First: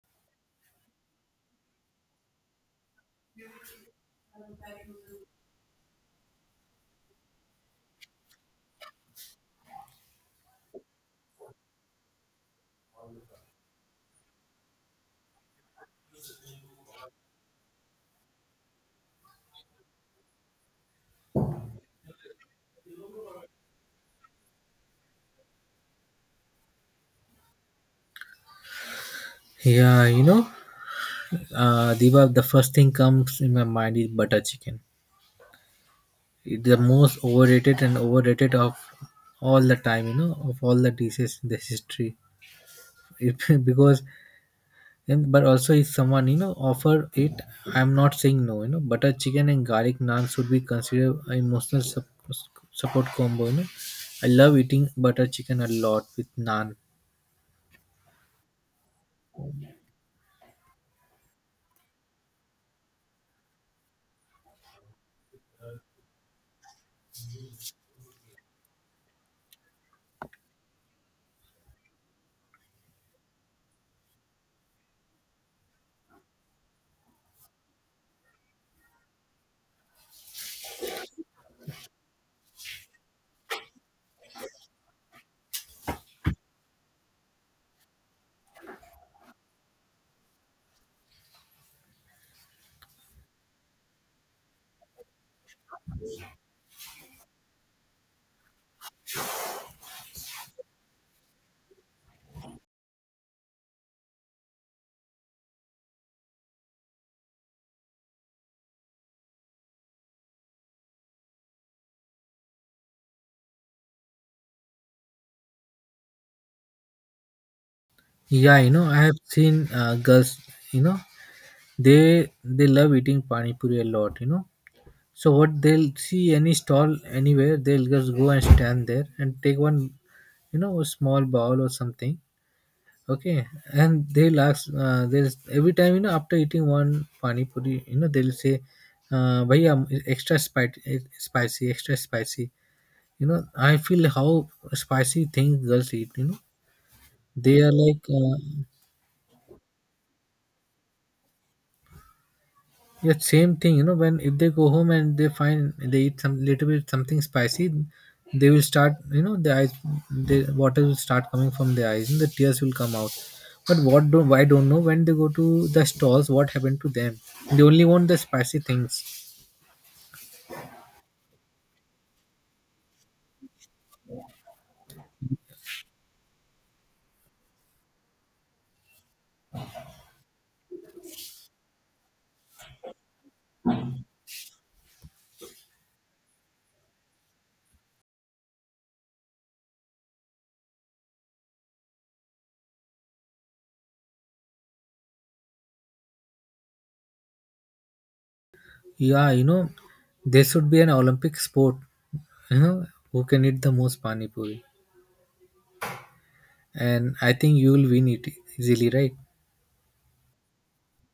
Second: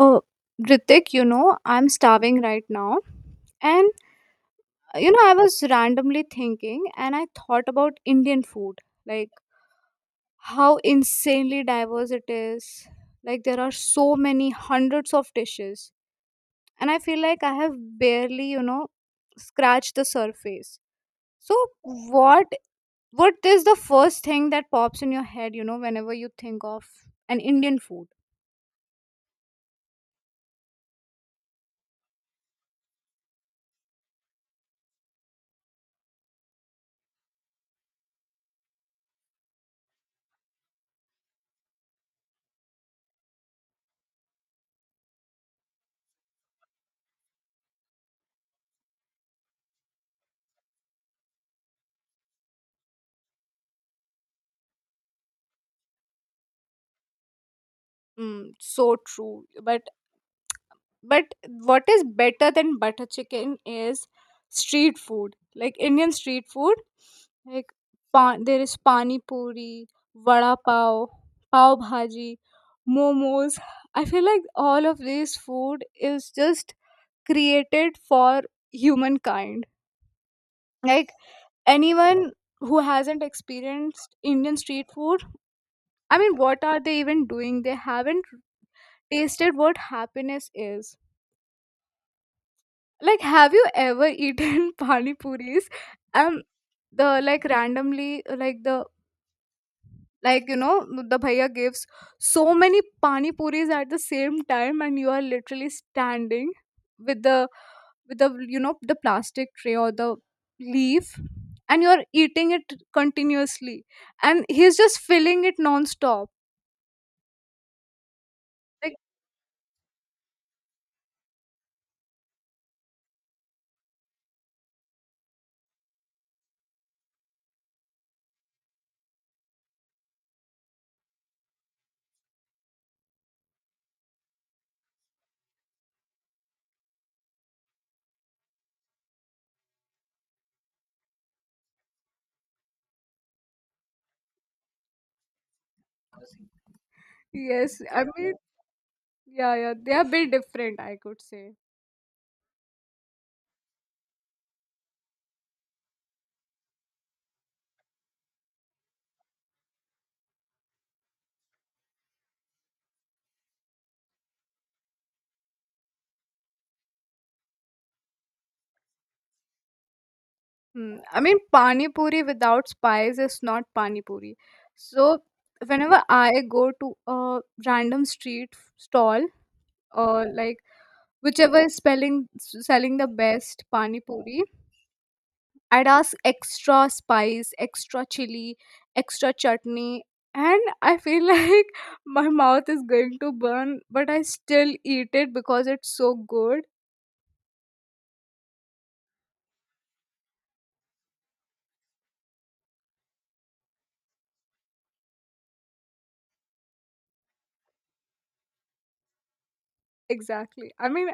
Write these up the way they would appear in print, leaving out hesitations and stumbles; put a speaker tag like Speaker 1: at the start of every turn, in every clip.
Speaker 1: Oh, Ritik, I'm starving right now. And I was randomly thinking and I thought about Indian food, like how insanely diverse it is. Like, there are so many hundreds of dishes. And I feel like I have barely, scratched the surface. So, what what is the first thing that pops in your head, whenever you think of an Indian food?
Speaker 2: Yeah, Diva, the first thing comes in my mind is butter chicken. It's the most overrated and overrated of all the time, of all the dishes in the history. It, because, but also if someone, offer it, I'm not saying no, butter chicken and garlic naan should be considered an emotional support combo. I love eating butter chicken a lot with naan.
Speaker 1: Mm, so true. But what is better than butter chicken is street food, like Indian street food. Like there is pani puri, vada pav, pav bhaji, momos. I feel like all of this food is just created for humankind. Like anyone who hasn't experienced Indian street food, I mean, what are they even doing? They haven't tasted what happiness is. Like, have you ever eaten pani puris? Um, the like randomly, like the like you know the bhaiya gives so many pani puris at the same time, and you are literally standing with the with the you know the plastic tray or the leaf, and you are eating it continuously, and he's just filling it non-stop.
Speaker 2: Yeah,
Speaker 1: Like,
Speaker 2: I have seen girls, you know, they love eating pani puri a lot. So what they'll see, any stall anywhere they'll just go and stand there and take one, a small bowl or something. Okay. And they'll ask, there's every time, after eating one pani puri, they'll say, bhaiya, extra spicy, spicy, extra spicy. I feel how spicy things girls eat. They are
Speaker 1: yes, I
Speaker 2: like
Speaker 1: mean,
Speaker 2: uh,
Speaker 1: yeah, yeah, they are a bit different, I could say.
Speaker 2: Yeah, same thing. When if they go home and they find they eat some little bit something spicy, they will start. The water will start coming from the eyes, and the tears will come out. But what do I don't know when they go to the stalls? What happened to them? They only want the spicy things.
Speaker 1: Hmm. I mean, pani puri without spice is not pani puri. So whenever I go to a random street stall, or like whichever is spelling selling the best pani puri, I'd ask extra spice, extra chili, extra chutney, and I feel like my mouth is going to burn, but I still eat it because it's so good.
Speaker 2: Yeah, there should be an Olympic sport. You know, who can eat the most pani puri? And I think you will win it easily, right?
Speaker 1: Exactly. I mean,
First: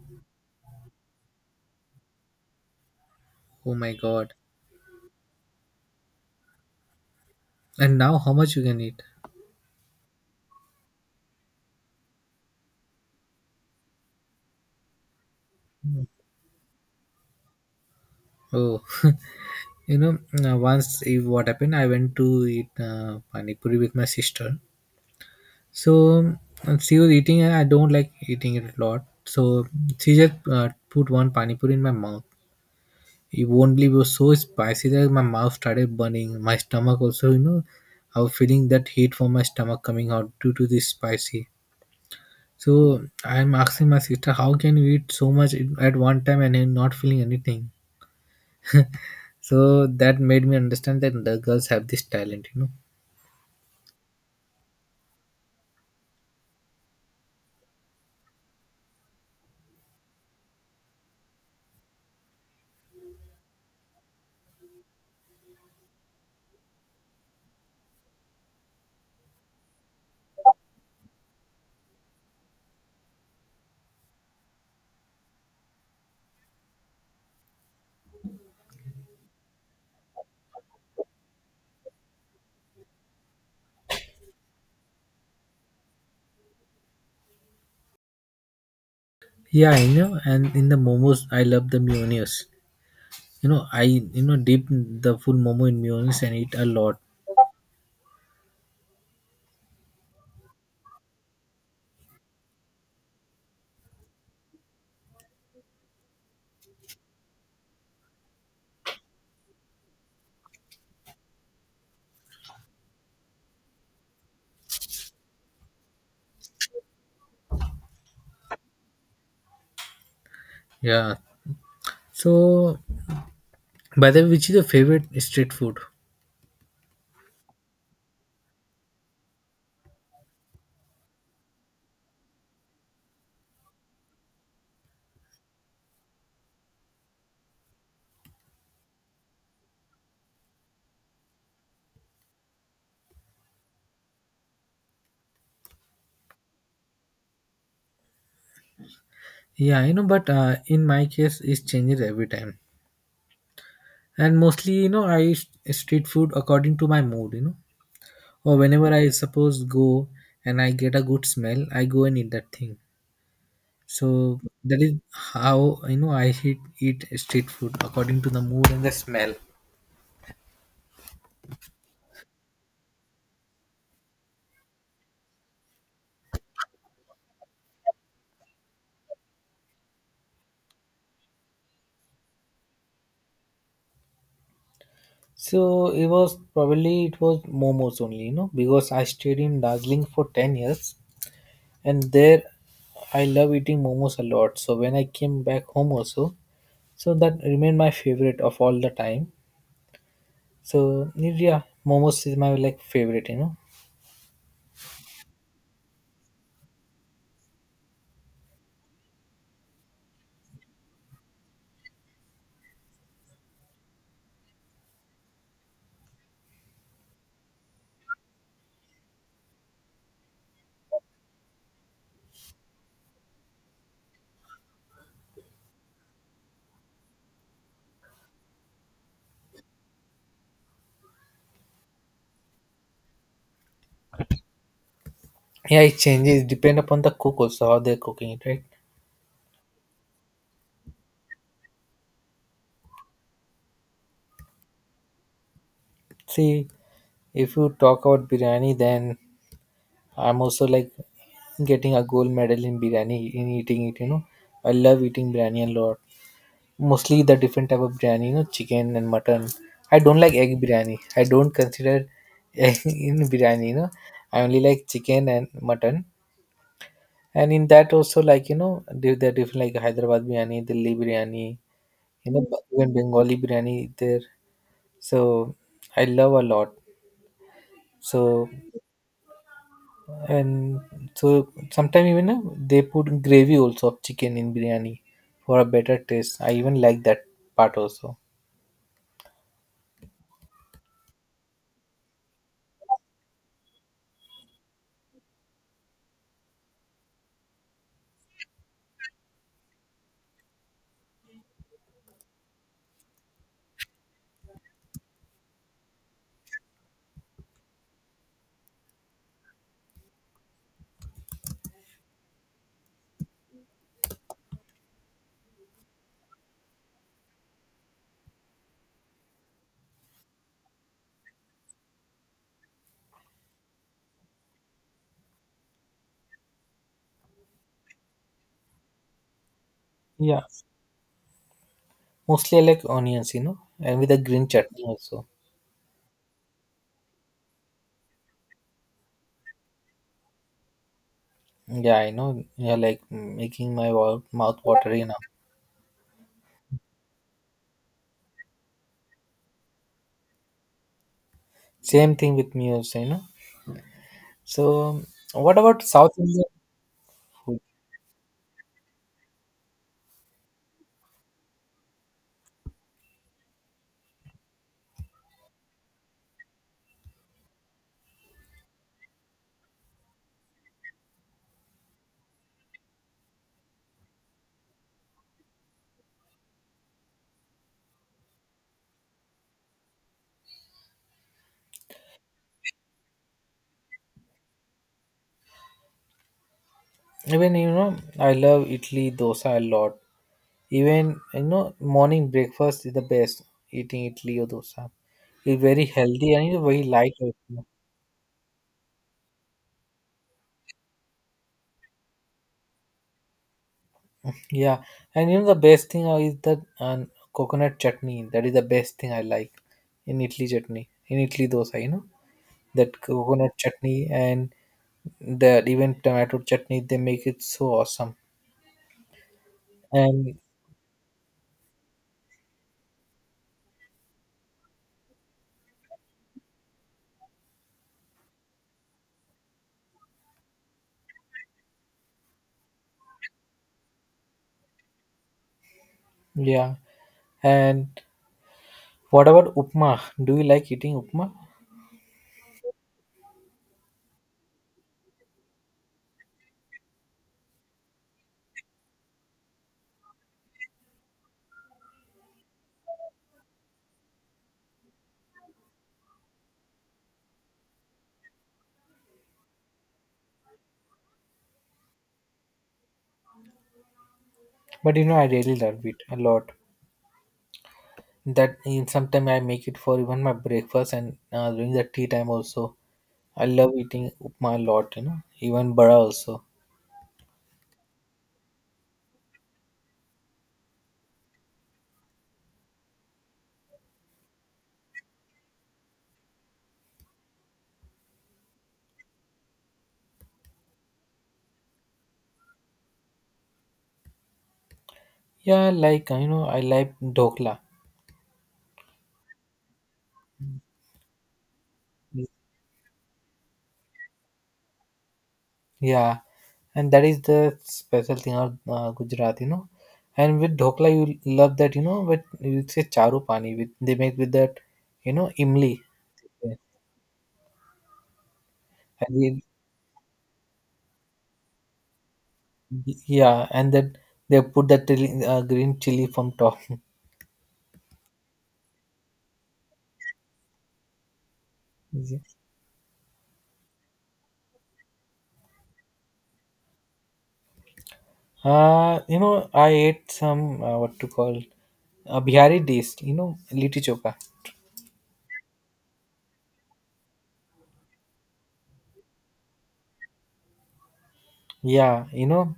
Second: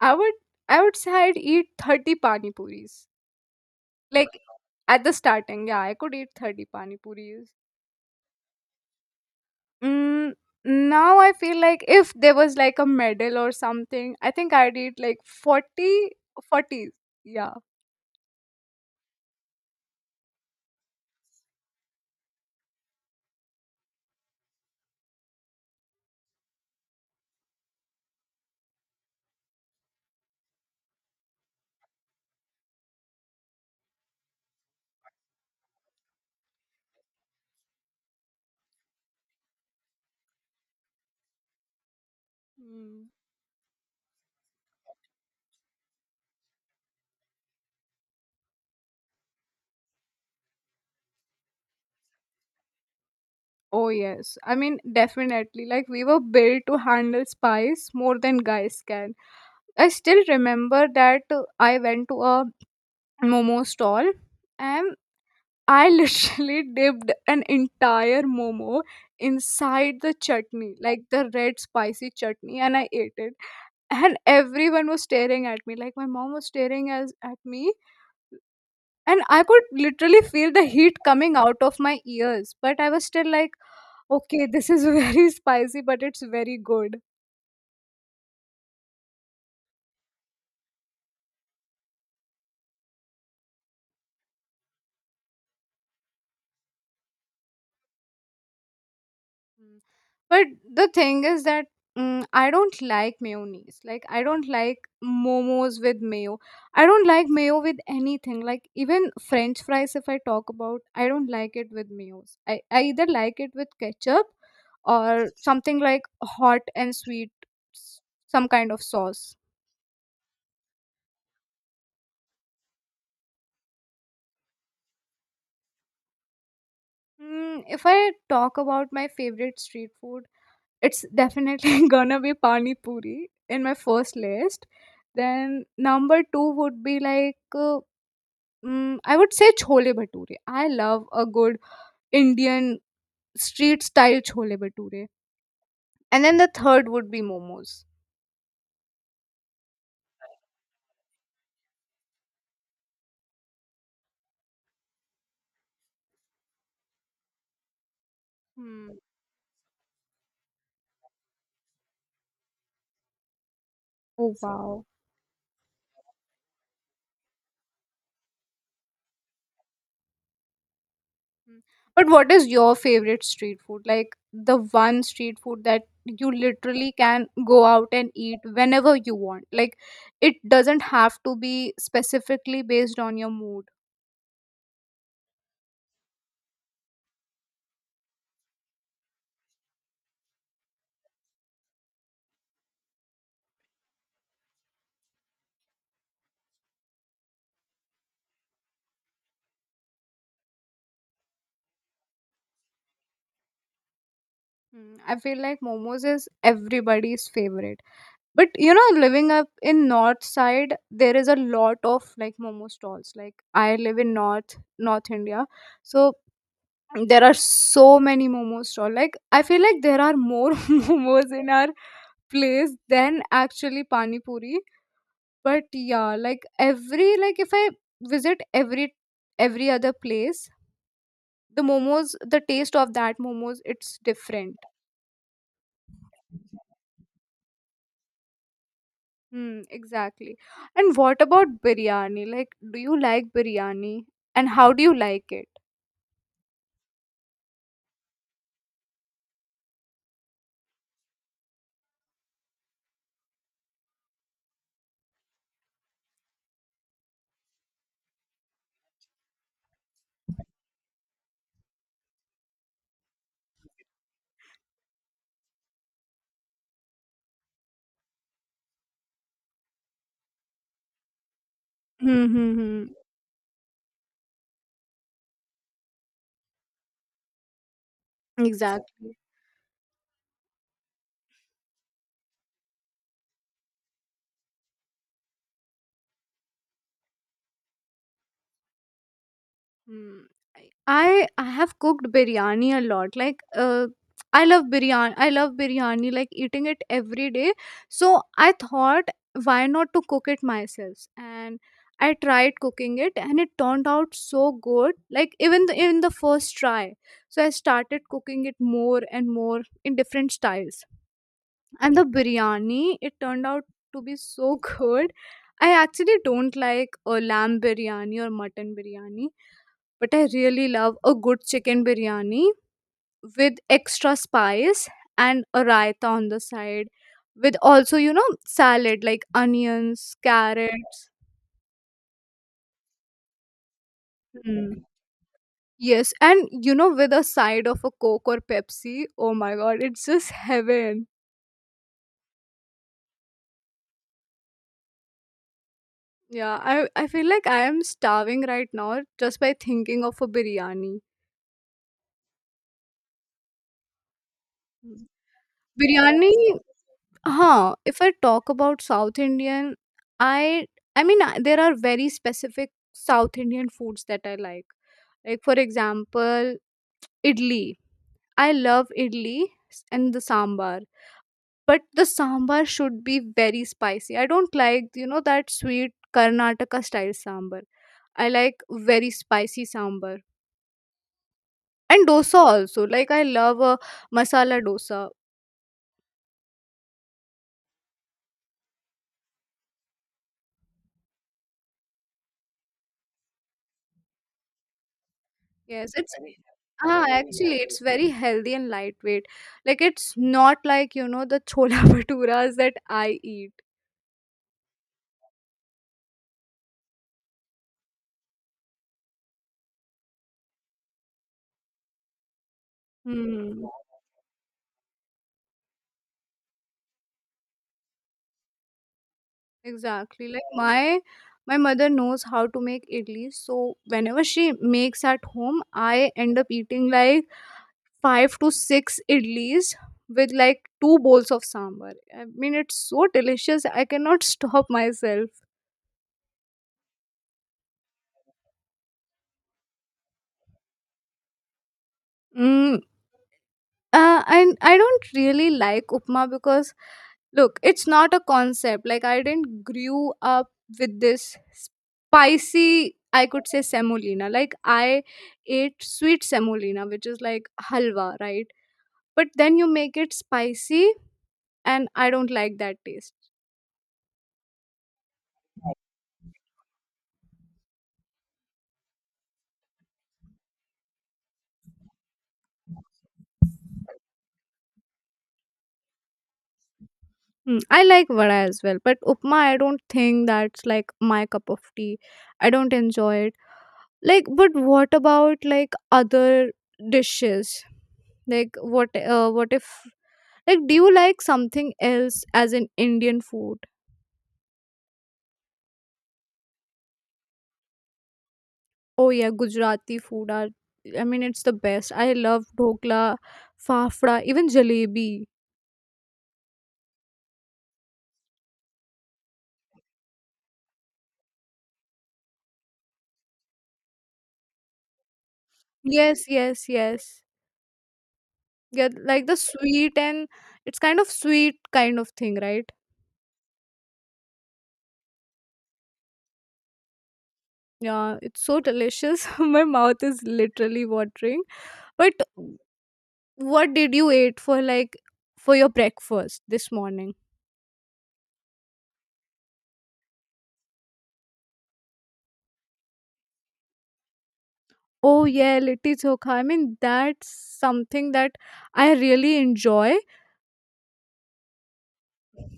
Speaker 1: I would I would say I'd eat 30 pani puris.
Speaker 2: Oh my god!
Speaker 1: Like at the starting, yeah, I could eat 30 pani puris.
Speaker 2: And now how much you can eat?
Speaker 1: Mm, now I feel like if there was like a medal or something, I think I'd eat like 40, forty. Yeah.
Speaker 2: Oh. You know, once if what happened, I went to eat pani puri with my sister. So she was eating, and I don't like eating it a lot. So she just put one pani puri in my mouth. You won't believe it was so spicy that my mouth started burning. My stomach also, I was feeling that heat from my stomach coming out due to this spicy. So
Speaker 1: Mm.
Speaker 2: I'm asking my sister, how can you eat so much at one time and you not feeling anything? So that made me understand that the girls have this talent.
Speaker 1: Oh, yes. I mean, definitely. Like, we were built to handle spice more than guys can. I still remember that I went to a momo stall, and I literally dipped an entire momo inside the chutney, like the red spicy chutney, and I ate it. And everyone was staring at me, like my mom was staring at me, and I could literally feel the heat coming out of my ears. But I was still like, okay, this is very spicy, but it's very good.
Speaker 2: Yeah, I know. And in the momos, I love the mayonnaise. I dip the full momo in mayonnaise and eat a lot.
Speaker 1: But the thing is that I don't like mayonnaise. Like I don't like momos with mayo. I don't like mayo with anything. Like even French fries, if I talk about, I don't like it with mayos. I either like it with ketchup, or something like hot and sweet, s- some kind of sauce.
Speaker 2: Yeah. So, by the way, which is your favorite street food?
Speaker 1: If I talk about my favorite street food, it's definitely gonna be pani puri in my first list. Then number two would be like. I would say chole bhature. I love a good Indian street style chole bhature. And then the third would be momos.
Speaker 2: Yeah, I know, but in my case, it changes every time. And mostly, I eat street food according to my mood. Or
Speaker 1: Hmm.
Speaker 2: whenever I suppose go and I get a good smell, I go and eat that thing.
Speaker 1: Oh.
Speaker 2: So
Speaker 1: So,
Speaker 2: that
Speaker 1: wow.
Speaker 2: is how I eat street food according to the mood and the smell.
Speaker 1: Hmm. But what is your favorite street food? Like the one street food that you literally can go out and eat whenever you want. Like it doesn't have to be specifically based on your mood.
Speaker 2: So it was momos only, because I stayed in Darjeeling for 10 years, and there I love eating momos a lot. So when I came back home also, so that remained my favorite of all the time. So yeah, momos is my like favorite.
Speaker 1: Hmm. I feel like momos is everybody's favorite. But living up in north side, there is a lot of like momo stalls. Like I live in north India. So there are so many momo stall. Like I feel like there are more momos in our place than actually pani puri. But yeah, like every, like if I visit every other place, the momos, the taste of that momos, it's different.
Speaker 2: Yeah, it changes depend upon the cook also how they're cooking it, right?
Speaker 1: Hmm, exactly. And what about biryani? Like, do you like biryani? And how do you like it?
Speaker 2: See, if you talk about biryani, then I'm also like getting a gold medal in biryani in eating it. I love eating biryani a lot. Mostly the different type of biryani, chicken and mutton. I don't like egg biryani. I don't consider egg in biryani. I only like chicken and mutton. And in that also like, there are different like Hyderabad biryani, Delhi biryani,
Speaker 1: Hmm,
Speaker 2: you know,
Speaker 1: hmm, hmm.
Speaker 2: even Bengali biryani there. So I love a lot. So
Speaker 1: Exactly.
Speaker 2: and so sometimes even they put gravy also of chicken in biryani for a better taste. I even like that part also.
Speaker 1: Hmm. I have cooked biryani a lot. Like, I love biryani. I love biryani. Like eating it every day. So I thought, why not to cook it myself? And I tried cooking it, and it turned out so good. Like even the first try. So I started cooking it more and more in different styles, and the biryani, it turned out to be so good. I actually don't like a lamb biryani or mutton biryani, but I really love a good chicken biryani with extra spice and a raita on the side, with also salad, like onions,
Speaker 2: Yeah.
Speaker 1: carrots.
Speaker 2: Mostly I like onions, and with a green chutney
Speaker 1: Hmm.
Speaker 2: also.
Speaker 1: Yes, and with a side of a coke or pepsi, oh my god, it's just heaven.
Speaker 2: Yeah, I know. You're like making my mouth watery now.
Speaker 1: Yeah, I feel like I am starving right now, just by thinking of a biryani.
Speaker 2: Same thing with me also. So, what about South
Speaker 1: Biryani,
Speaker 2: Indian food?
Speaker 1: huh? If I talk about South Indian, i I mean there are very specific South Indian foods that I like for example idli. I love idli and the sambar, but the sambar should be very spicy. I don't like that sweet Karnataka style sambar. I like very spicy sambar. And dosa also, like I love a masala dosa.
Speaker 2: Even I love idli dosa a lot. Even morning breakfast is the best. Eating idli or dosa, it's very
Speaker 1: Yes, it's
Speaker 2: healthy and it's very
Speaker 1: ah
Speaker 2: light
Speaker 1: actually
Speaker 2: also.
Speaker 1: it's very healthy and lightweight. Like it's not like the chola bhaturas that I eat.
Speaker 2: Yeah, and the best thing is the coconut chutney. That is the best thing I like in idli chutney, in idli dosa. That coconut
Speaker 1: Hmm.
Speaker 2: chutney and that even tomato chutney, they make it so awesome.
Speaker 1: Exactly.
Speaker 2: And
Speaker 1: Like my mother knows how to make idli, so whenever she makes at home, I end up eating like five to six idlis with like two bowls of sambar. I mean, it's so delicious. I cannot stop myself.
Speaker 2: Yeah, and what about upma? Do you like eating upma?
Speaker 1: Mm. And I don't really like upma, because look, it's not a concept. Like I didn't grew up with this spicy, I could say, semolina. Like I ate sweet semolina, which is like halwa, right? But then you make it spicy and I don't like that taste.
Speaker 2: But I really love it a lot. That in sometimes I make it for even my breakfast and during the tea time also. I love eating upma a lot. Even bara also.
Speaker 1: Hmm, I like vada as well, but upma, I don't think that's like my cup of tea. I don't enjoy it. Like, but what about like other dishes? Like what if, like, do you like something else as in Indian food?
Speaker 2: Yeah, I like dhokla.
Speaker 1: Oh yeah, Gujarati food are I mean, it's the best. I love dhokla, fafda, even jalebi.
Speaker 2: Yeah, and that is the special thing of Gujarat. And with dhokla, you love that. But you say charu pani with they make with that, imli.
Speaker 1: Yes,
Speaker 2: Yeah,
Speaker 1: yes, yes. Yeah, like the
Speaker 2: And
Speaker 1: sweet and, it's kind of sweet kind of thing, right?
Speaker 2: yeah, and then they put that chili, green chili from top.
Speaker 1: Yeah, it's so delicious. My mouth is literally watering. But
Speaker 2: Yeah.
Speaker 1: what did you eat for your breakfast this morning?
Speaker 2: I ate some what to call, Bihari dish. Litti choka.
Speaker 1: Oh yeah, litti chokha. I mean that's something that I really enjoy.
Speaker 2: Yeah,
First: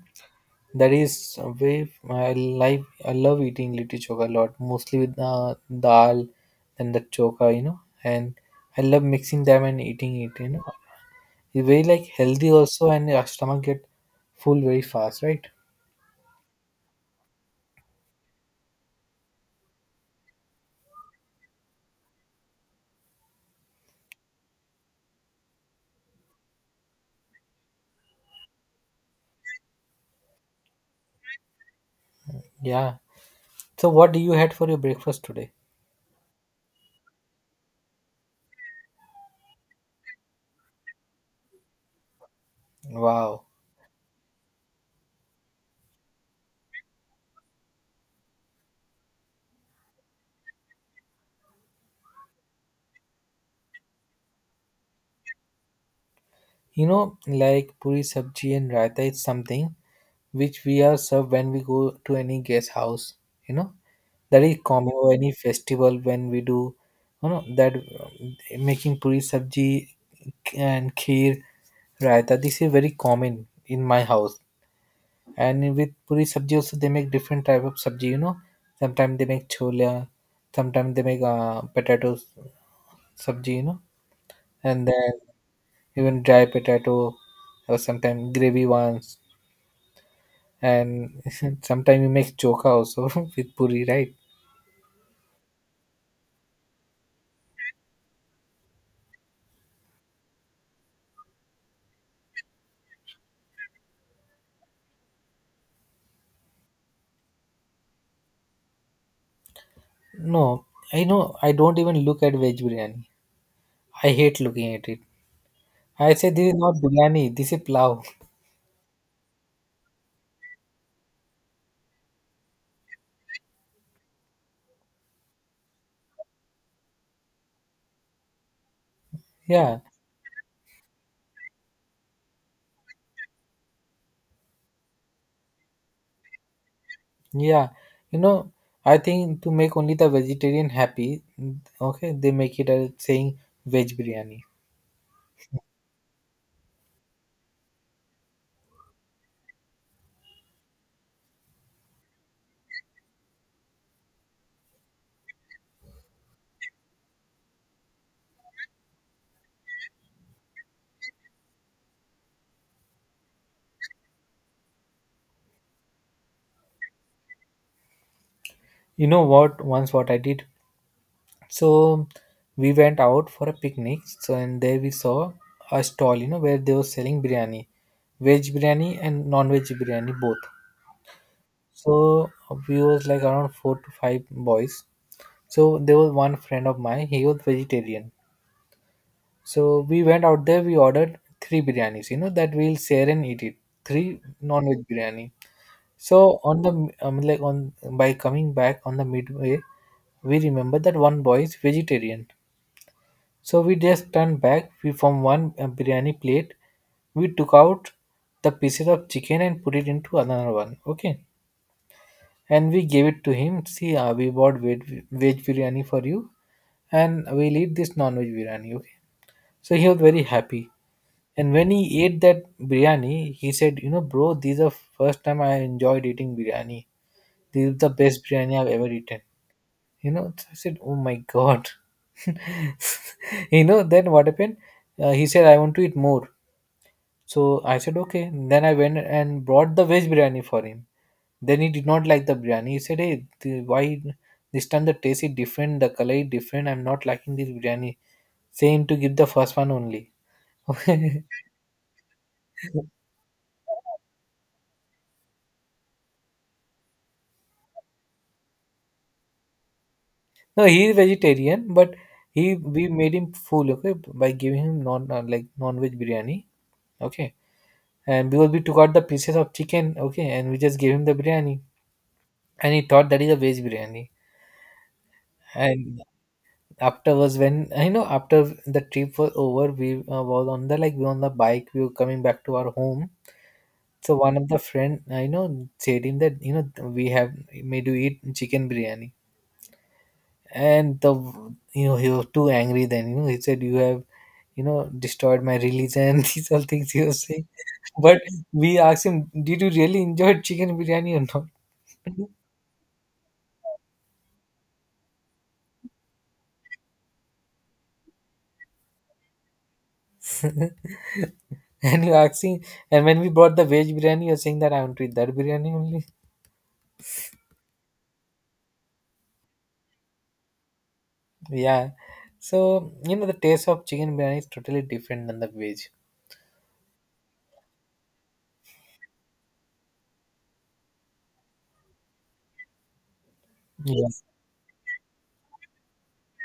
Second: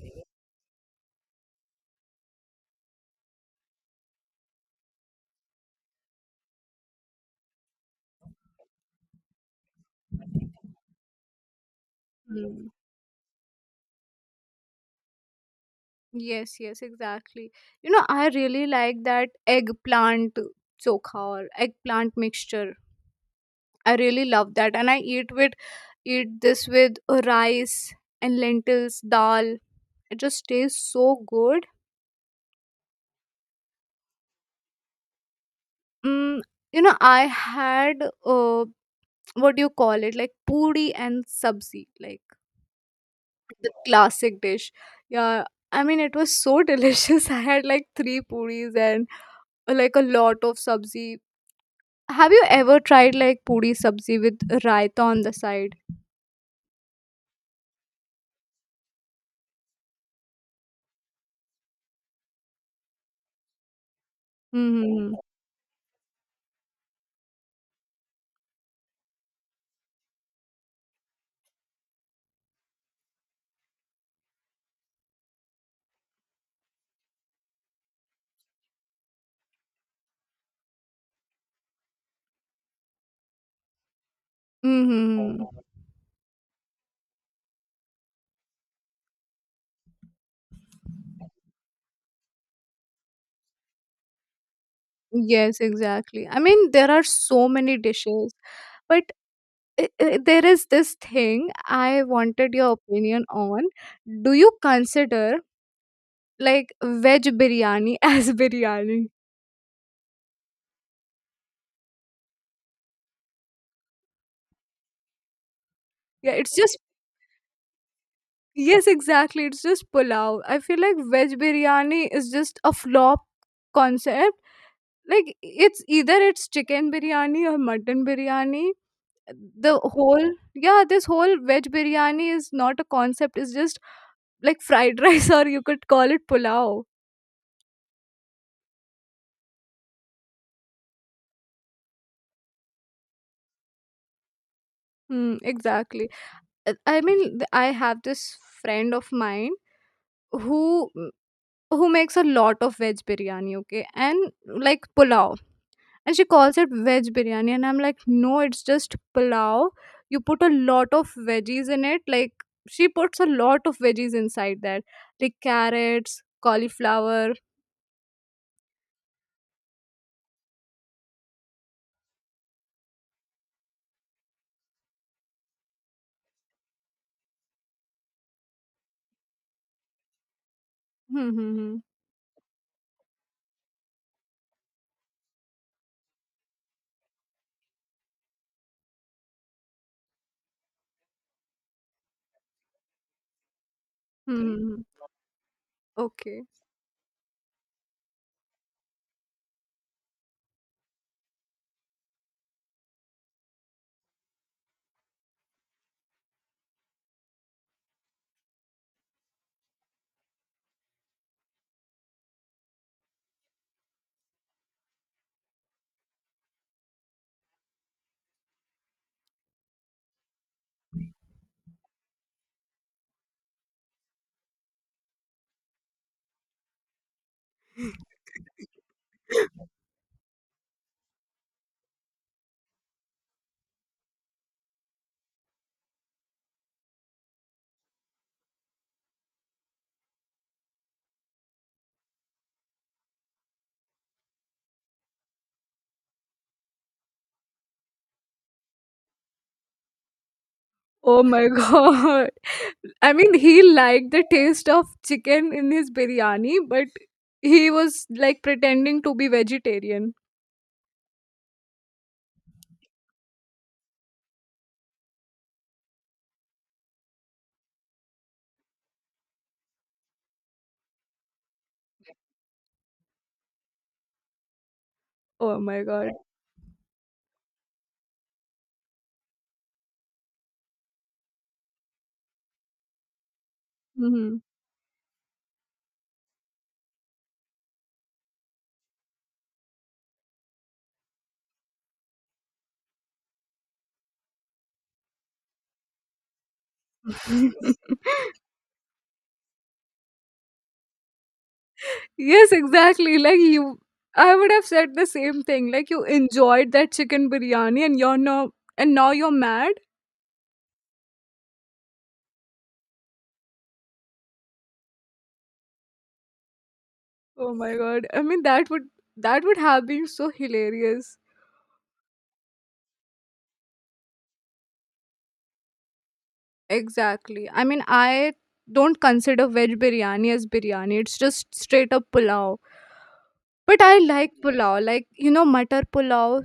Speaker 2: that is a way I like. I love eating litti choka a lot, mostly with the dal and the choka, and I love mixing them and eating it. It's very like healthy
Speaker 1: Mm.
Speaker 2: also, and your stomach get full very fast, right?
Speaker 1: Yes, yes, exactly. You know, I really like that eggplant chokha or eggplant mixture. I really love that, and I eat this with rice and lentils, dal. It just tastes so good.
Speaker 2: Yeah. So, what do you had for your breakfast today?
Speaker 1: Mm, I had uh, what do you call it? Like puri and sabzi, like
Speaker 2: Wow.
Speaker 1: the classic dish. Yeah, I mean, it was so delicious. I had like three puris and like a lot of sabzi. Have you ever tried like puri sabzi with raita on the side?
Speaker 2: Like puri sabji and raita is something which we are served when we go to any guest house. You know, that is common or
Speaker 1: Mm-hmm.
Speaker 2: any festival when we do. You know that making puri sabji and kheer, raita. This is very common in my house. And with puri sabji also they make different type of sabji. Sometimes they make chola, sometimes they make potatoes sabji. And then
Speaker 1: Mm-hmm.
Speaker 2: even dry potato or sometimes gravy ones and sometimes we make choka also with puri, right?
Speaker 1: Yes, exactly. I mean, there are so many dishes, but I there is this thing I wanted your opinion on. Do you consider like veg biryani as biryani?
Speaker 2: No, I know, I don't even look at veg biryani. I hate looking at it. I say
Speaker 1: Yeah,
Speaker 2: this
Speaker 1: it's
Speaker 2: is
Speaker 1: just
Speaker 2: not biryani, this is plow.
Speaker 1: yes, exactly. It's just pulao. I feel like veg biryani is just a flop concept. Like it's either it's chicken biryani or mutton biryani. The
Speaker 2: Yeah,
Speaker 1: whole Yeah, this whole veg biryani is not a concept, it's just like fried rice, or you could call it pulao.
Speaker 2: yeah, you know I think to make only the vegetarian happy. Okay, they make it as saying veg biryani.
Speaker 1: Hmm. Exactly. I mean, I have this friend of mine, who mm, who makes a lot of veg biryani, okay, and like pulao, and she calls it veg biryani, and I'm like, no, it's just pulao. You put a lot of veggies in it, like she puts a lot of veggies inside that, like carrots, cauliflower.
Speaker 2: You know what, once what I did. So we went out for a picnic. So and there we saw a stall, where they were selling biryani, veg biryani and non-veg biryani both.
Speaker 1: Hmm, hmm, hmm.
Speaker 2: So we was like around four to five boys. So there was one friend of mine. He was vegetarian. So we went out there. We ordered three biryanis. You know that we'll share and eat it. Three
Speaker 1: Hmm. Hmm, hmm.
Speaker 2: non-veg biryani. So
Speaker 1: Okay.
Speaker 2: on the like on by coming back on the midway, we remember that one boy is vegetarian. So we just turned back. We From one biryani plate, we took out the pieces of chicken and put it into another one. Okay, and we gave it to him. See, we bought veg biryani for you, and we'll eat this non-veg biryani. Okay, so he was very happy. And when he ate that biryani, he said, "You know, bro, this is the first time I enjoyed eating biryani. This is the best biryani I've ever eaten." So I said, oh my god. Then what happened? He said, I want to eat more. So I said, okay. Then I went and brought the veg biryani for him. Then he did not like the biryani. He said, hey, why this time the taste is different, the color is different, I'm not liking this biryani. Say him to give the first one only.
Speaker 1: Oh my god. I mean, he liked the taste of chicken in his biryani, but he was like pretending to be vegetarian.
Speaker 2: No, he is vegetarian, but he we made him full. Okay, by giving him non like non-veg biryani. Okay, and because we took out the pieces of chicken, okay, and we just gave him the biryani, and he thought that is a veg biryani.
Speaker 1: Oh my
Speaker 2: And
Speaker 1: god.
Speaker 2: afterwards, when I know, after the trip was over, we was on the like we were on the bike, we were coming back to our home. So one
Speaker 1: Mhm.
Speaker 2: of the friend, I know, said him that we have made you eat chicken biryani, and the you know he was too angry. Then he said, you have destroyed my religion. These all things he was saying. But we asked him, did you really enjoy chicken biryani or not?
Speaker 1: Yes, exactly. Like you, I would have said the same thing. Like you enjoyed that chicken biryani, and now you're mad.
Speaker 2: And you're asking, and when we brought the veg biryani, you're saying that I want to eat that biryani only.
Speaker 1: Oh my god. I mean, that would, that would have been so hilarious.
Speaker 2: Yeah. So, the taste of chicken biryani is totally different than the veg.
Speaker 1: Exactly. I mean, I don't consider veg biryani as biryani. It's just straight up pulao. But I
Speaker 2: Yeah.
Speaker 1: like pulao. Like, matar pulao,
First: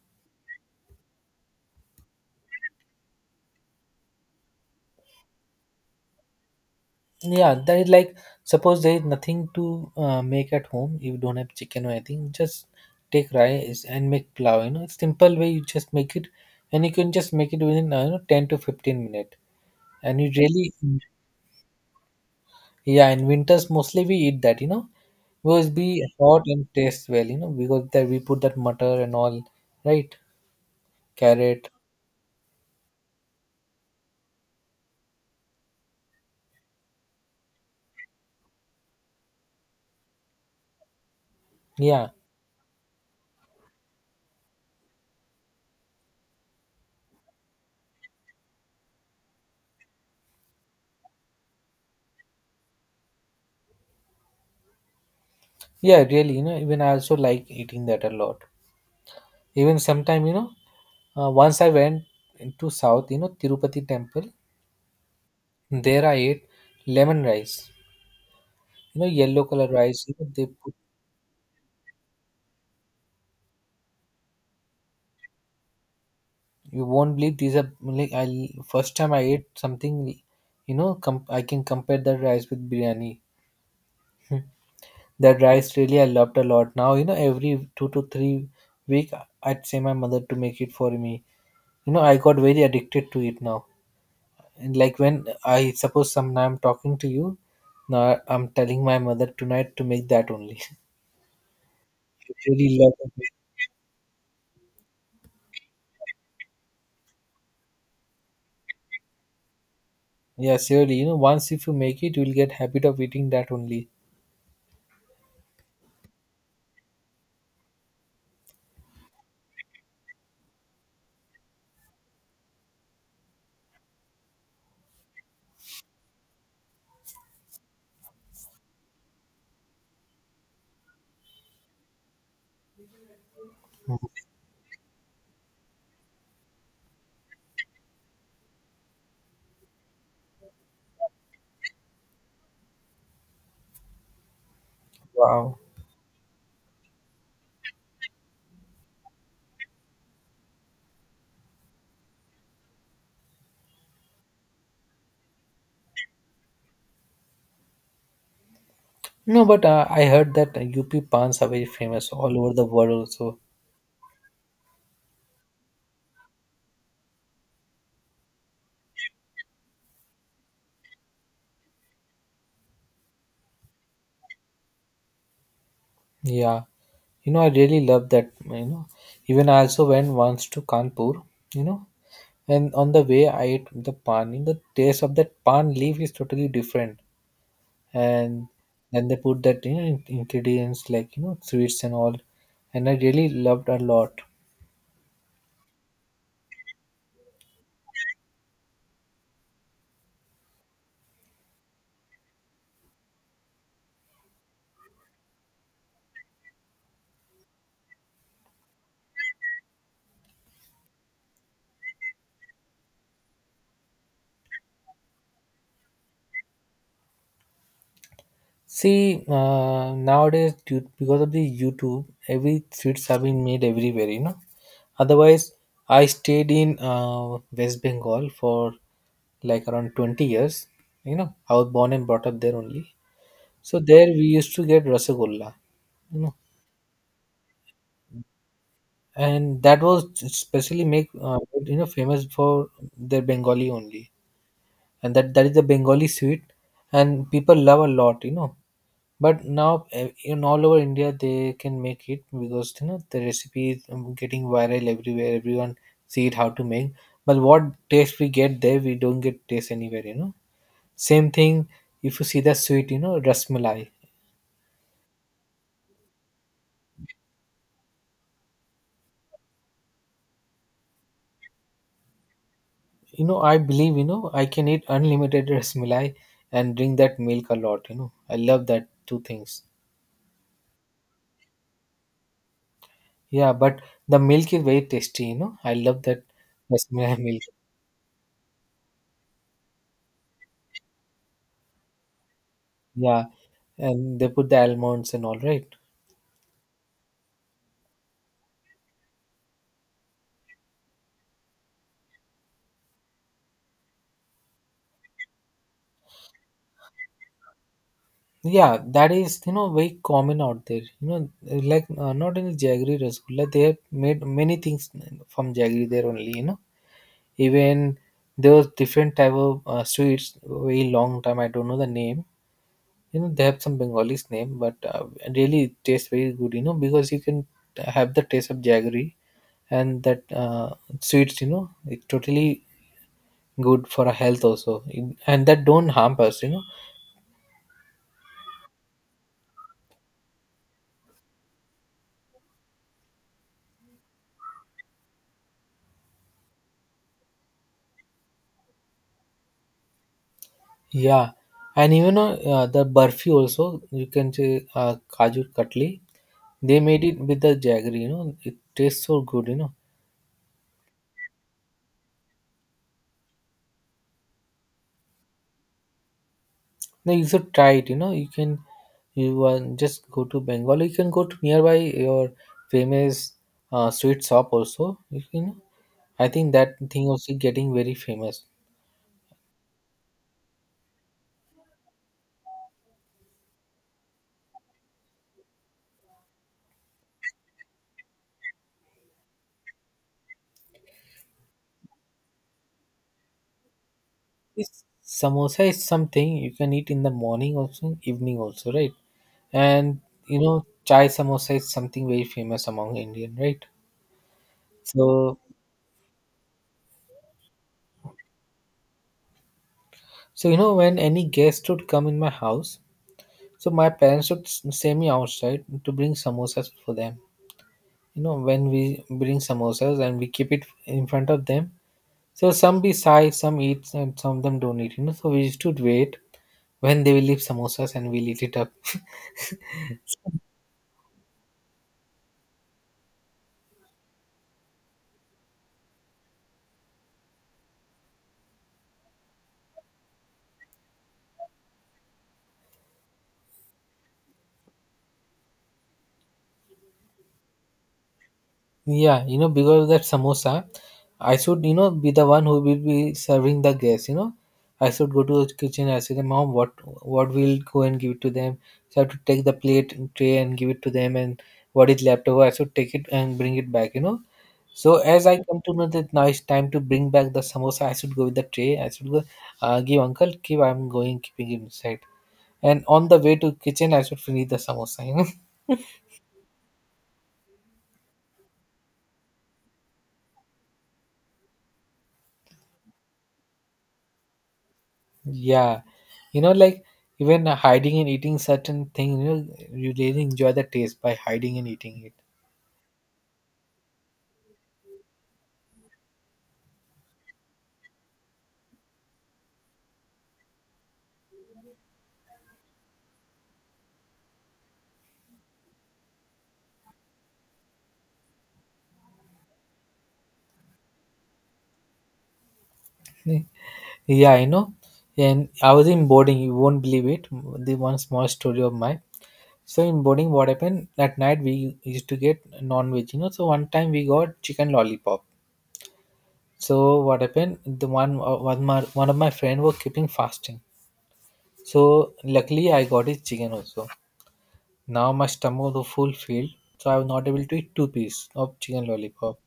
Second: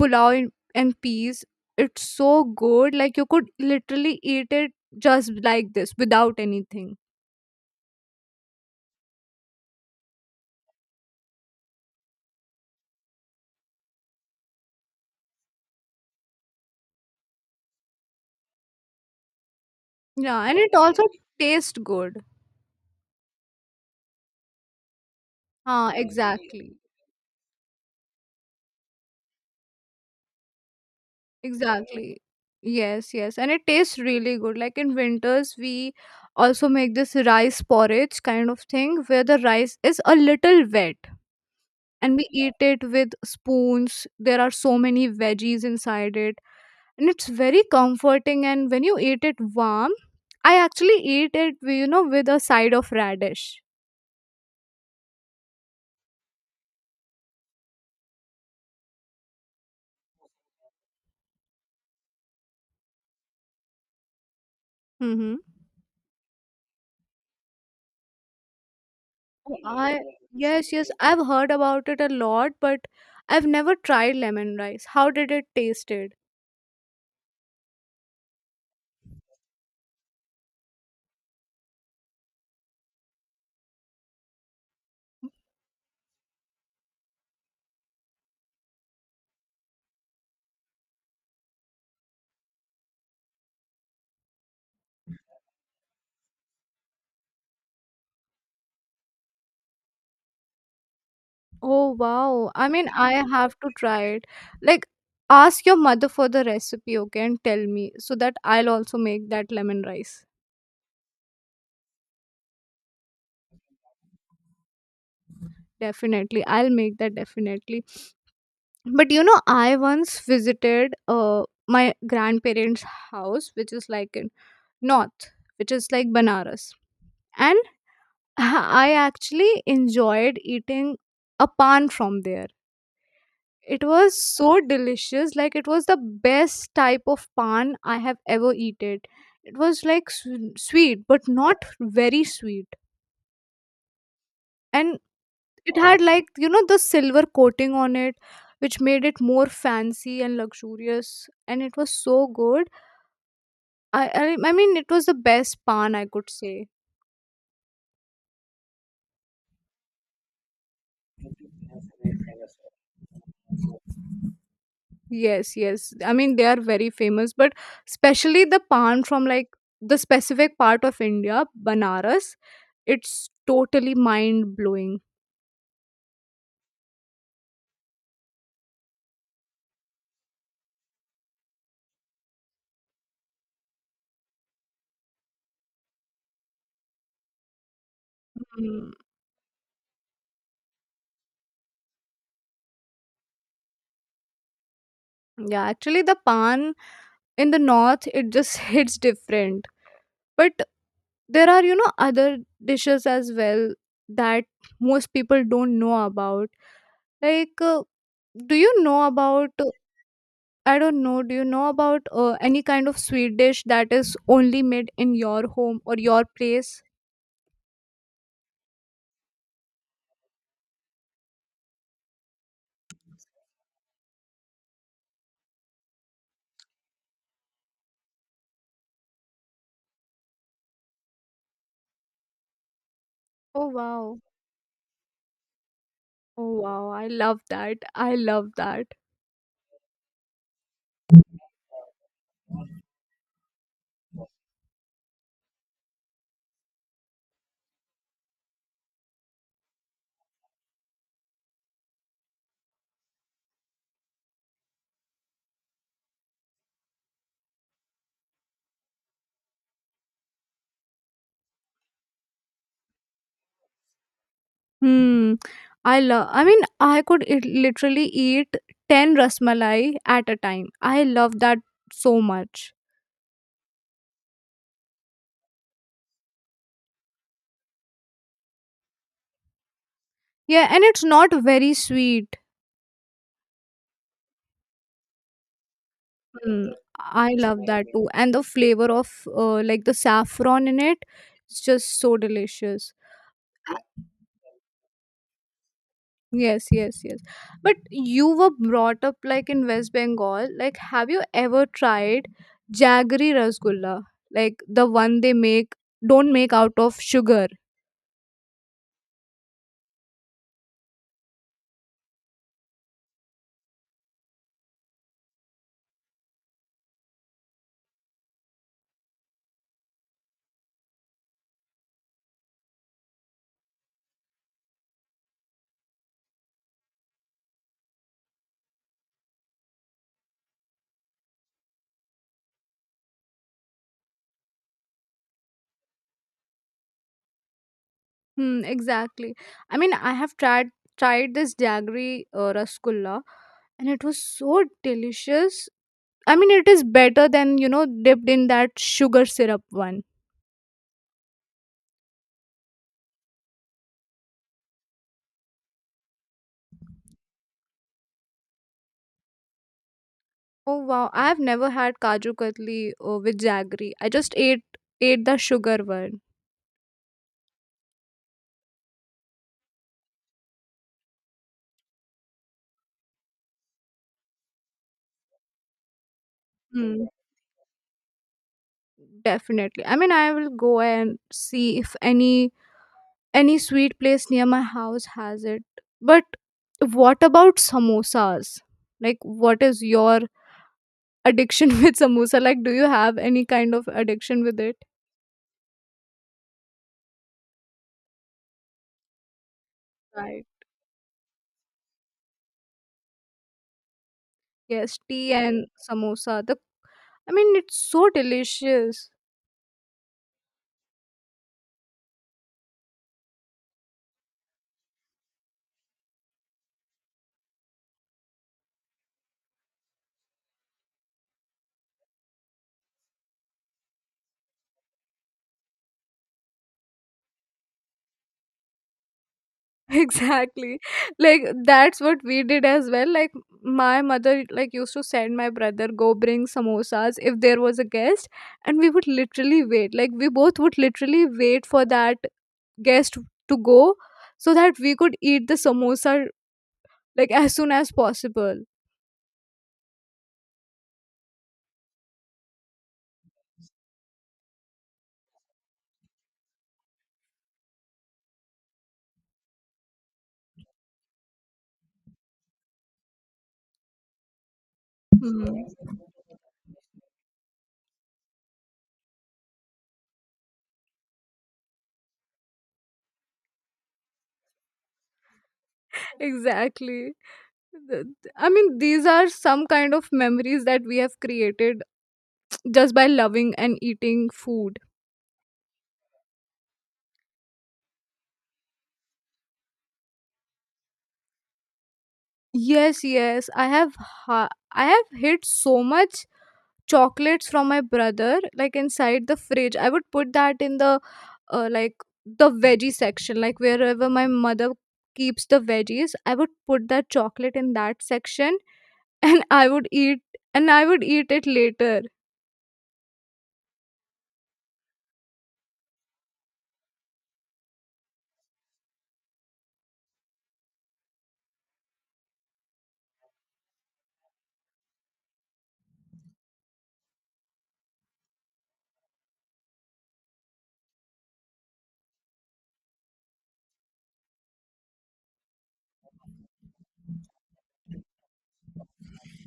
Speaker 1: pulao in, and peas. It's so good. Like, you could literally eat it just like this without anything.
Speaker 2: Yeah. That is like, suppose there is nothing to make at home. If you don't have chicken or anything, just take rice and make plow. You know, it's simple way you just make it, and you can just make it within, 10 to 15 minutes. And you
Speaker 1: Yeah. And it
Speaker 2: really,
Speaker 1: also tastes good.
Speaker 2: yeah, in winters mostly we eat that, you know, because it
Speaker 1: Ah,
Speaker 2: be hot and
Speaker 1: exactly.
Speaker 2: tastes well, you know, because that we put that mutton and all, right? Carrot.
Speaker 1: Exactly. Yes, yes. And it tastes really good. Like in winters, we also make this rice porridge kind of thing where the rice is a little wet,
Speaker 2: Yeah,
Speaker 1: and we eat it with spoons. There are so many veggies inside it. And it's very comforting. And when you eat it warm, I actually eat it, with a side of radish.
Speaker 2: yeah, really, you know, even I also like eating that a lot. Even sometime, you know, once I went into south, you know, Tirupati temple,
Speaker 1: Mm-hmm.
Speaker 2: there I ate lemon rice, you know, yellow color
Speaker 1: I,
Speaker 2: rice. You know, they
Speaker 1: yes,
Speaker 2: put,
Speaker 1: yes. I've heard about it a lot, but I've never tried lemon rice. How did it tasted?
Speaker 2: you won't believe these are like I first time I ate something, you know, I can compare that rice with biryani. That rice really I loved a lot. Now, you know, every 2 to 3 week I'd say my mother to make it for me. You know, I got very addicted to it now. And like when I suppose some I'm talking to you, now I'm telling my mother tonight to make that only.
Speaker 1: Oh
Speaker 2: She
Speaker 1: wow. I
Speaker 2: really
Speaker 1: mean,
Speaker 2: love
Speaker 1: I
Speaker 2: it.
Speaker 1: have to try it. Like, ask your mother for the recipe, okay, and tell me so that I'll also make that lemon rice.
Speaker 2: Yeah, surely. You know, once if you make it, you'll get habit of eating that only.
Speaker 1: Definitely. I'll make that definitely. But you know, I once visited my grandparents' house, which is like in north, which is like Banaras. And I actually enjoyed eating a pan from there. It was so delicious, like it was the best type of pan I have ever eaten. It was like sweet, but not very sweet. And
Speaker 2: Wow.
Speaker 1: it had like, you know, the silver coating on it, which made it more fancy and luxurious. And it was so good. I mean, it was the best pan I could say.
Speaker 2: No, but I heard that UP pans are very famous all over the world also.
Speaker 1: Yes, yes. I mean, they are very famous, but especially the pan from like the specific part of India, Banaras, it's totally mind blowing.
Speaker 2: Yeah, you know, I really love that. You know, even I also went once to Kanpur, you know, and on the way I ate the pan. You know, the taste of that pan leaf is totally different. And
Speaker 1: Mm,
Speaker 2: then they put that, you know, ingredients like, you know, sweets and all. And I really loved a lot.
Speaker 1: yeah, actually, the pan in the north it just hits different. But there are, you know, other dishes as well that most people don't know about. Like, do you know about? I don't know. Do you know about any kind of sweet dish that is only made in your home or your place?
Speaker 2: See, nowadays due, because of the YouTube, every streets have been made everywhere. You know, otherwise I stayed in West Bengal for like around 20 years. You know, I was born and brought up there only.
Speaker 1: Oh
Speaker 2: So there
Speaker 1: wow!
Speaker 2: we used to get rasagolla. You know,
Speaker 1: Oh wow! I love that. I love that.
Speaker 2: and that was specially make you know famous for their Bengali only, and that is the Bengali sweet, and people love a lot. You know, but now eh, in all over India they can make it because you know the recipe is getting viral everywhere. Everyone see it how to make. But what taste we get there, we don't get taste anywhere. You know, same thing. If you see the sweet, you know, rasmalai.
Speaker 1: Hmm. I love. I mean, I could it literally eat ten rasmalai at a time. I love that so much.
Speaker 2: You know, I believe you know I can eat unlimited rasmalai and drink that milk a lot. You know, I love that two things.
Speaker 1: Yeah, and it's not very sweet.
Speaker 2: Yeah, but the milk is very tasty. You know, I love that
Speaker 1: Hmm.
Speaker 2: rasmalai
Speaker 1: I
Speaker 2: milk.
Speaker 1: love that too, and the flavor of like the saffron in it is just so delicious.
Speaker 2: Yeah, and they put the almonds and all right.
Speaker 1: Yes, yes, yes. But you were brought up like in West Bengal. Like, have you ever tried jaggery rasgulla? Like the one they make, don't make out of sugar.
Speaker 2: Yeah, that is you know very common out there. You know, like not only jaggery rasgulla, they have made many things from jaggery there only. You know, even there was different type of sweets. Very long time I don't know the name. You know, they have some Bengalis name, but really it tastes very good. You know, because you can have the taste of jaggery and that sweets. You know, it's totally good for our health also. And that don't harm us, you know.
Speaker 1: Hmm, exactly. I mean, I have tried this jaggery rasgulla, and it was so delicious. I mean, it is better than you know dipped in that sugar syrup one.
Speaker 2: Yeah, and even the burfi also you can say kaju katli. They made it with the jaggery. You know, it tastes so good. You know,
Speaker 1: Oh wow, I have never had kaju katli with jaggery. I just ate the sugar one.
Speaker 2: now you should try it. You know, you just go to Bengal. You can go to nearby your famous sweet shop also. You can I think that thing
Speaker 1: Hmm,
Speaker 2: also getting very famous.
Speaker 1: definitely. I mean, I will go and see if any sweet place near my house has it. But what about samosas? Like, what is your addiction with samosa, like, do you have any kind of addiction with it,
Speaker 2: This samosa is something you can eat in the morning also, evening also, right? And you
Speaker 1: right?
Speaker 2: know, chai samosa is something very famous among Indian, right?
Speaker 1: Yes, tea
Speaker 2: So,
Speaker 1: and samosa, the, I mean, it's so delicious.
Speaker 2: so you know, when any guest would come in my house, so my parents would send me outside to bring samosas for them. You know, when we bring samosas and we keep it in front of them, so some be shy, some eat, and some of them don't eat. You know, so we used to wait when they will leave samosas and we'll eat it up.
Speaker 1: Exactly, like that's what we did as well, like my mother like used to send my brother go bring samosas if there was a guest, and we would literally wait, like we both would literally wait for that guest to go so that we could eat the samosa like as soon as possible.
Speaker 2: Yeah, you know, because of that samosa, I should, you know, be the one who will be serving the guests, you know. I should go to the kitchen, I say them, Mom, what we'll go and give it to them. So I have to take the plate and tray and give it to them, and what is left over, I should take it and bring it back, you know. So as I come
Speaker 1: Hmm.
Speaker 2: to know that now it's time to bring back the samosa, I should go with the tray. I should go, give uncle, give I'm going, keeping it inside. And on the way to kitchen, I should finish the samosa, you know.
Speaker 1: Exactly. Th- I mean, these are some kind of memories that we have created just by loving and eating food.
Speaker 2: Yeah, you know, like even hiding and eating certain thing, you know, you really enjoy the taste by hiding and eating
Speaker 1: Yes, yes, I have I have hid so much chocolates from my brother like inside the fridge. I would put that in the like the veggie section, like wherever my mother keeps the veggies. I would put that chocolate in that section, and I would eat and I would eat it later.
Speaker 2: it. Yeah, you know, and I was in boarding. You won't believe it. The one small story of mine. So in boarding, what happened at night? We used to get non-veg. You know, so one time we got chicken lollipop. So what happened? The one one my one of my friend was keeping fasting. So luckily I got his chicken also. Now my stomach was full filled, so I was not able to eat two pieces of chicken lollipop.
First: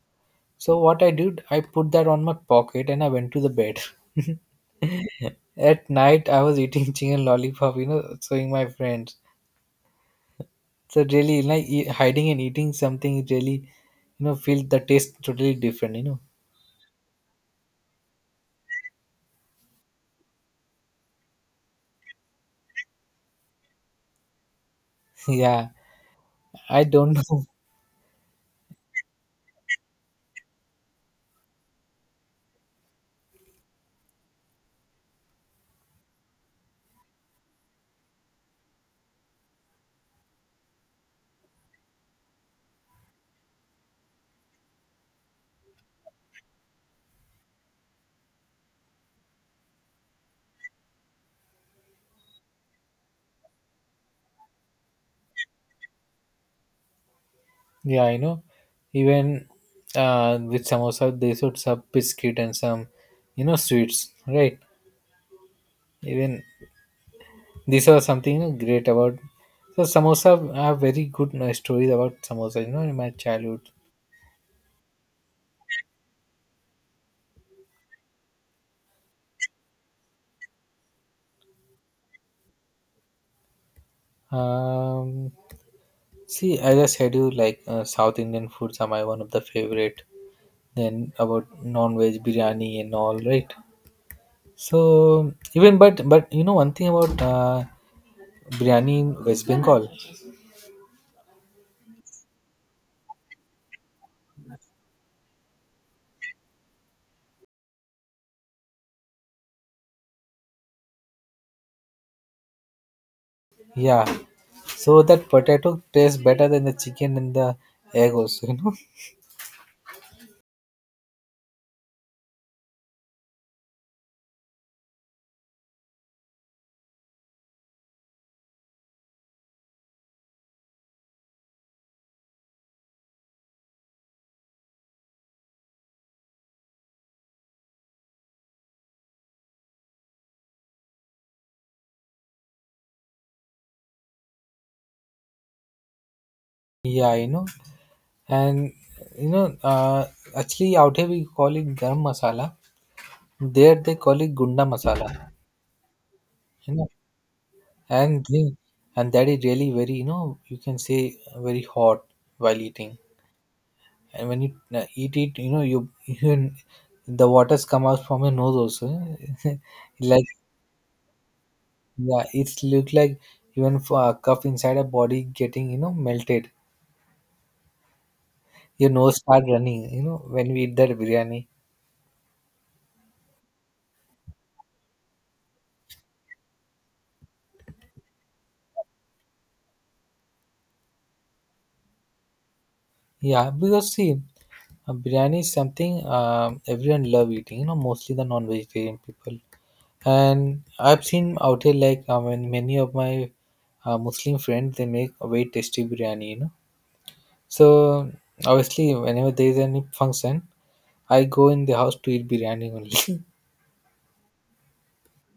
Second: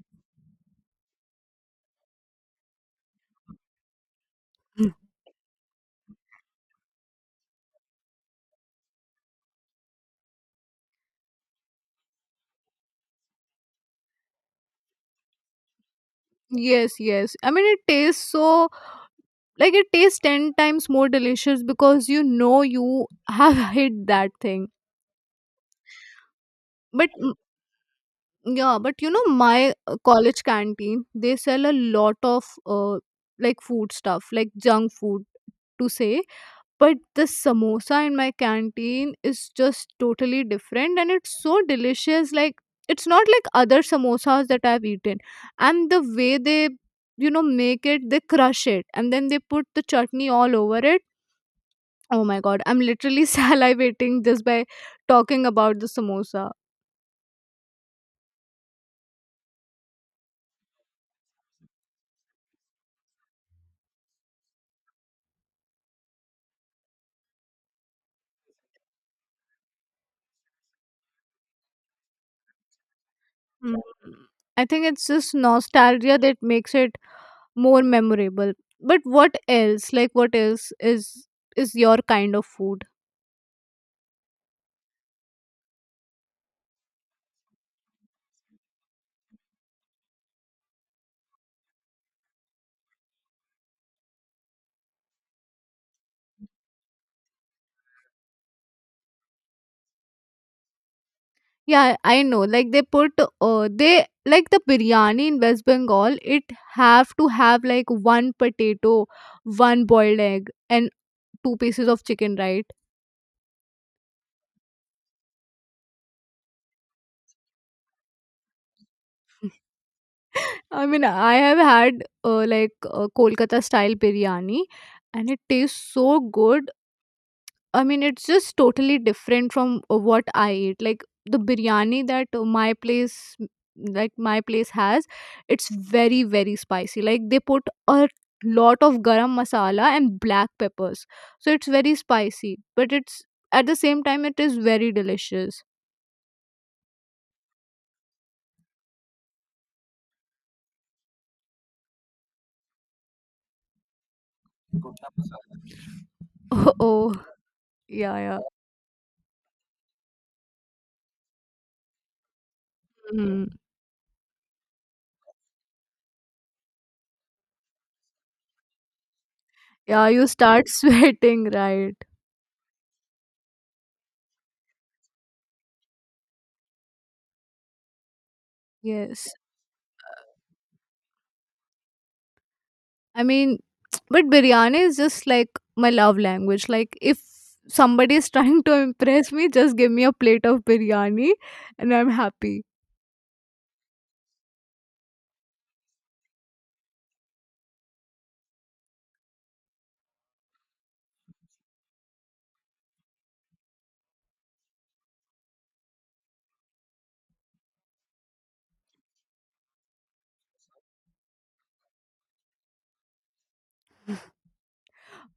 Speaker 2: So what I did, I put that on my pocket and I went to the bed. At night, I was eating chicken lollipop, you know, showing my friends. So really, like hiding and eating something really, you know, feel the taste totally different, you know.
Speaker 1: Yes, yes. I mean, it tastes so like it tastes 10 times more delicious because you know you have hit that thing.
Speaker 2: Yeah, I
Speaker 1: But
Speaker 2: don't
Speaker 1: mm,
Speaker 2: know.
Speaker 1: yeah, but you know my college canteen, they sell a lot of like food stuff, like junk food to say, but the samosa in my canteen is just totally different, and it's so delicious, like it's not like other samosas that I've eaten, and the way they, you know, make it, they crush it and then they put the chutney all over it. Oh my god, I'm literally salivating just by talking about the samosa.
Speaker 2: Yeah, you know, even with samosa, they should sub biscuit and some, you know, sweets, right? Even these are something you know, great about. So samosa I have very good stories about samosa. You know, in my childhood.
Speaker 1: Mm, I think it's just nostalgia that makes it more memorable. But what else? Like what else is your kind of food?
Speaker 2: Um, See, I just said you like South Indian foods are my one of the favorite. Then about non-veg biryani and all, right? So even but you know one thing about biryani in West Bengal.
Speaker 1: Yeah, I know. Like they put they like the biryani in West Bengal, it have to have like one potato, one boiled egg and two pieces of chicken, right?
Speaker 2: Yeah, so that potato tastes better than the chicken and the egg also. You know.
Speaker 1: I mean, I have had Kolkata style biryani, and it tastes so good. I mean, it's just totally different from what I eat. Like the biryani that my place, like my place has, it's very very spicy. Like they put a lot of garam masala and black peppers, so it's very spicy. But it's at the same time, it is very delicious.
Speaker 2: Yeah, you know. And you know, actually out here we call it garam masala. There they call it gunda masala. You know,
Speaker 1: Oh, yeah,
Speaker 2: and
Speaker 1: yeah.
Speaker 2: they- and that is really very you know you can say very hot while eating.
Speaker 1: Mm.
Speaker 2: And when you eat it, you know you the waters come out from your nose also.
Speaker 1: Yeah.
Speaker 2: Like
Speaker 1: You start sweating, right?
Speaker 2: yeah, it's look like even for a cup inside a body getting you know melted. Your nose
Speaker 1: Yes.
Speaker 2: start running. You know when we eat that biryani.
Speaker 1: I mean, but biryani is just like my love language. Like, if somebody is trying to impress me, just give me a plate of biryani and I'm happy.
Speaker 2: Yeah, because see, biryani is something everyone love eating. You know, mostly the non-vegetarian people. And I've seen out here like I mean, many of my Muslim friends they make a very tasty biryani. You know, so obviously whenever there is any function, I go in the house to eat biryani only.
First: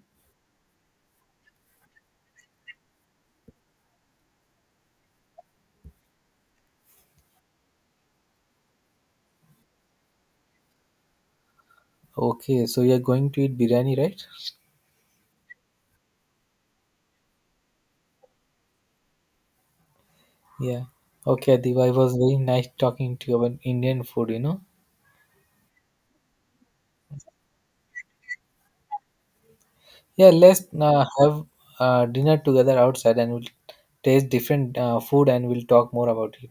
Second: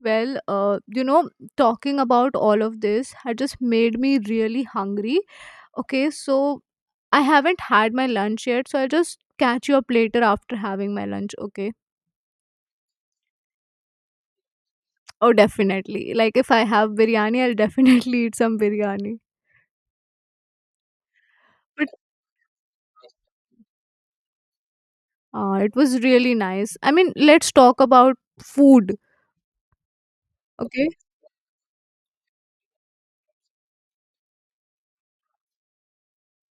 Speaker 1: Well, you know, talking about all of this had just made me really hungry. Okay, so I haven't had my lunch yet, so I'll just catch you up later after having my lunch. Okay.
Speaker 2: Okay, so you're going to eat biryani, right?
Speaker 1: Oh, definitely. Like, if I have biryani, I'll definitely eat some biryani.
Speaker 2: Yeah. Okay, Adiba,
Speaker 1: But
Speaker 2: it was very nice talking to you about Indian food. You know.
Speaker 1: it was really nice. I mean, let's talk about food.
Speaker 2: Yeah, let's
Speaker 1: Okay.
Speaker 2: have dinner together outside and we'll taste different food and we'll talk more about it.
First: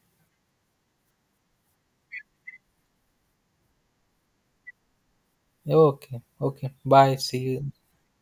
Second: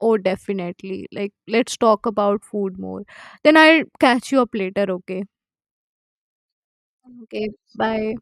Speaker 1: Oh, definitely. Like, let's talk about food more. Then I'll catch you up later. Okay.
Speaker 2: Okay, okay. Bye. See
Speaker 1: Okay,
Speaker 2: you.
Speaker 1: bye.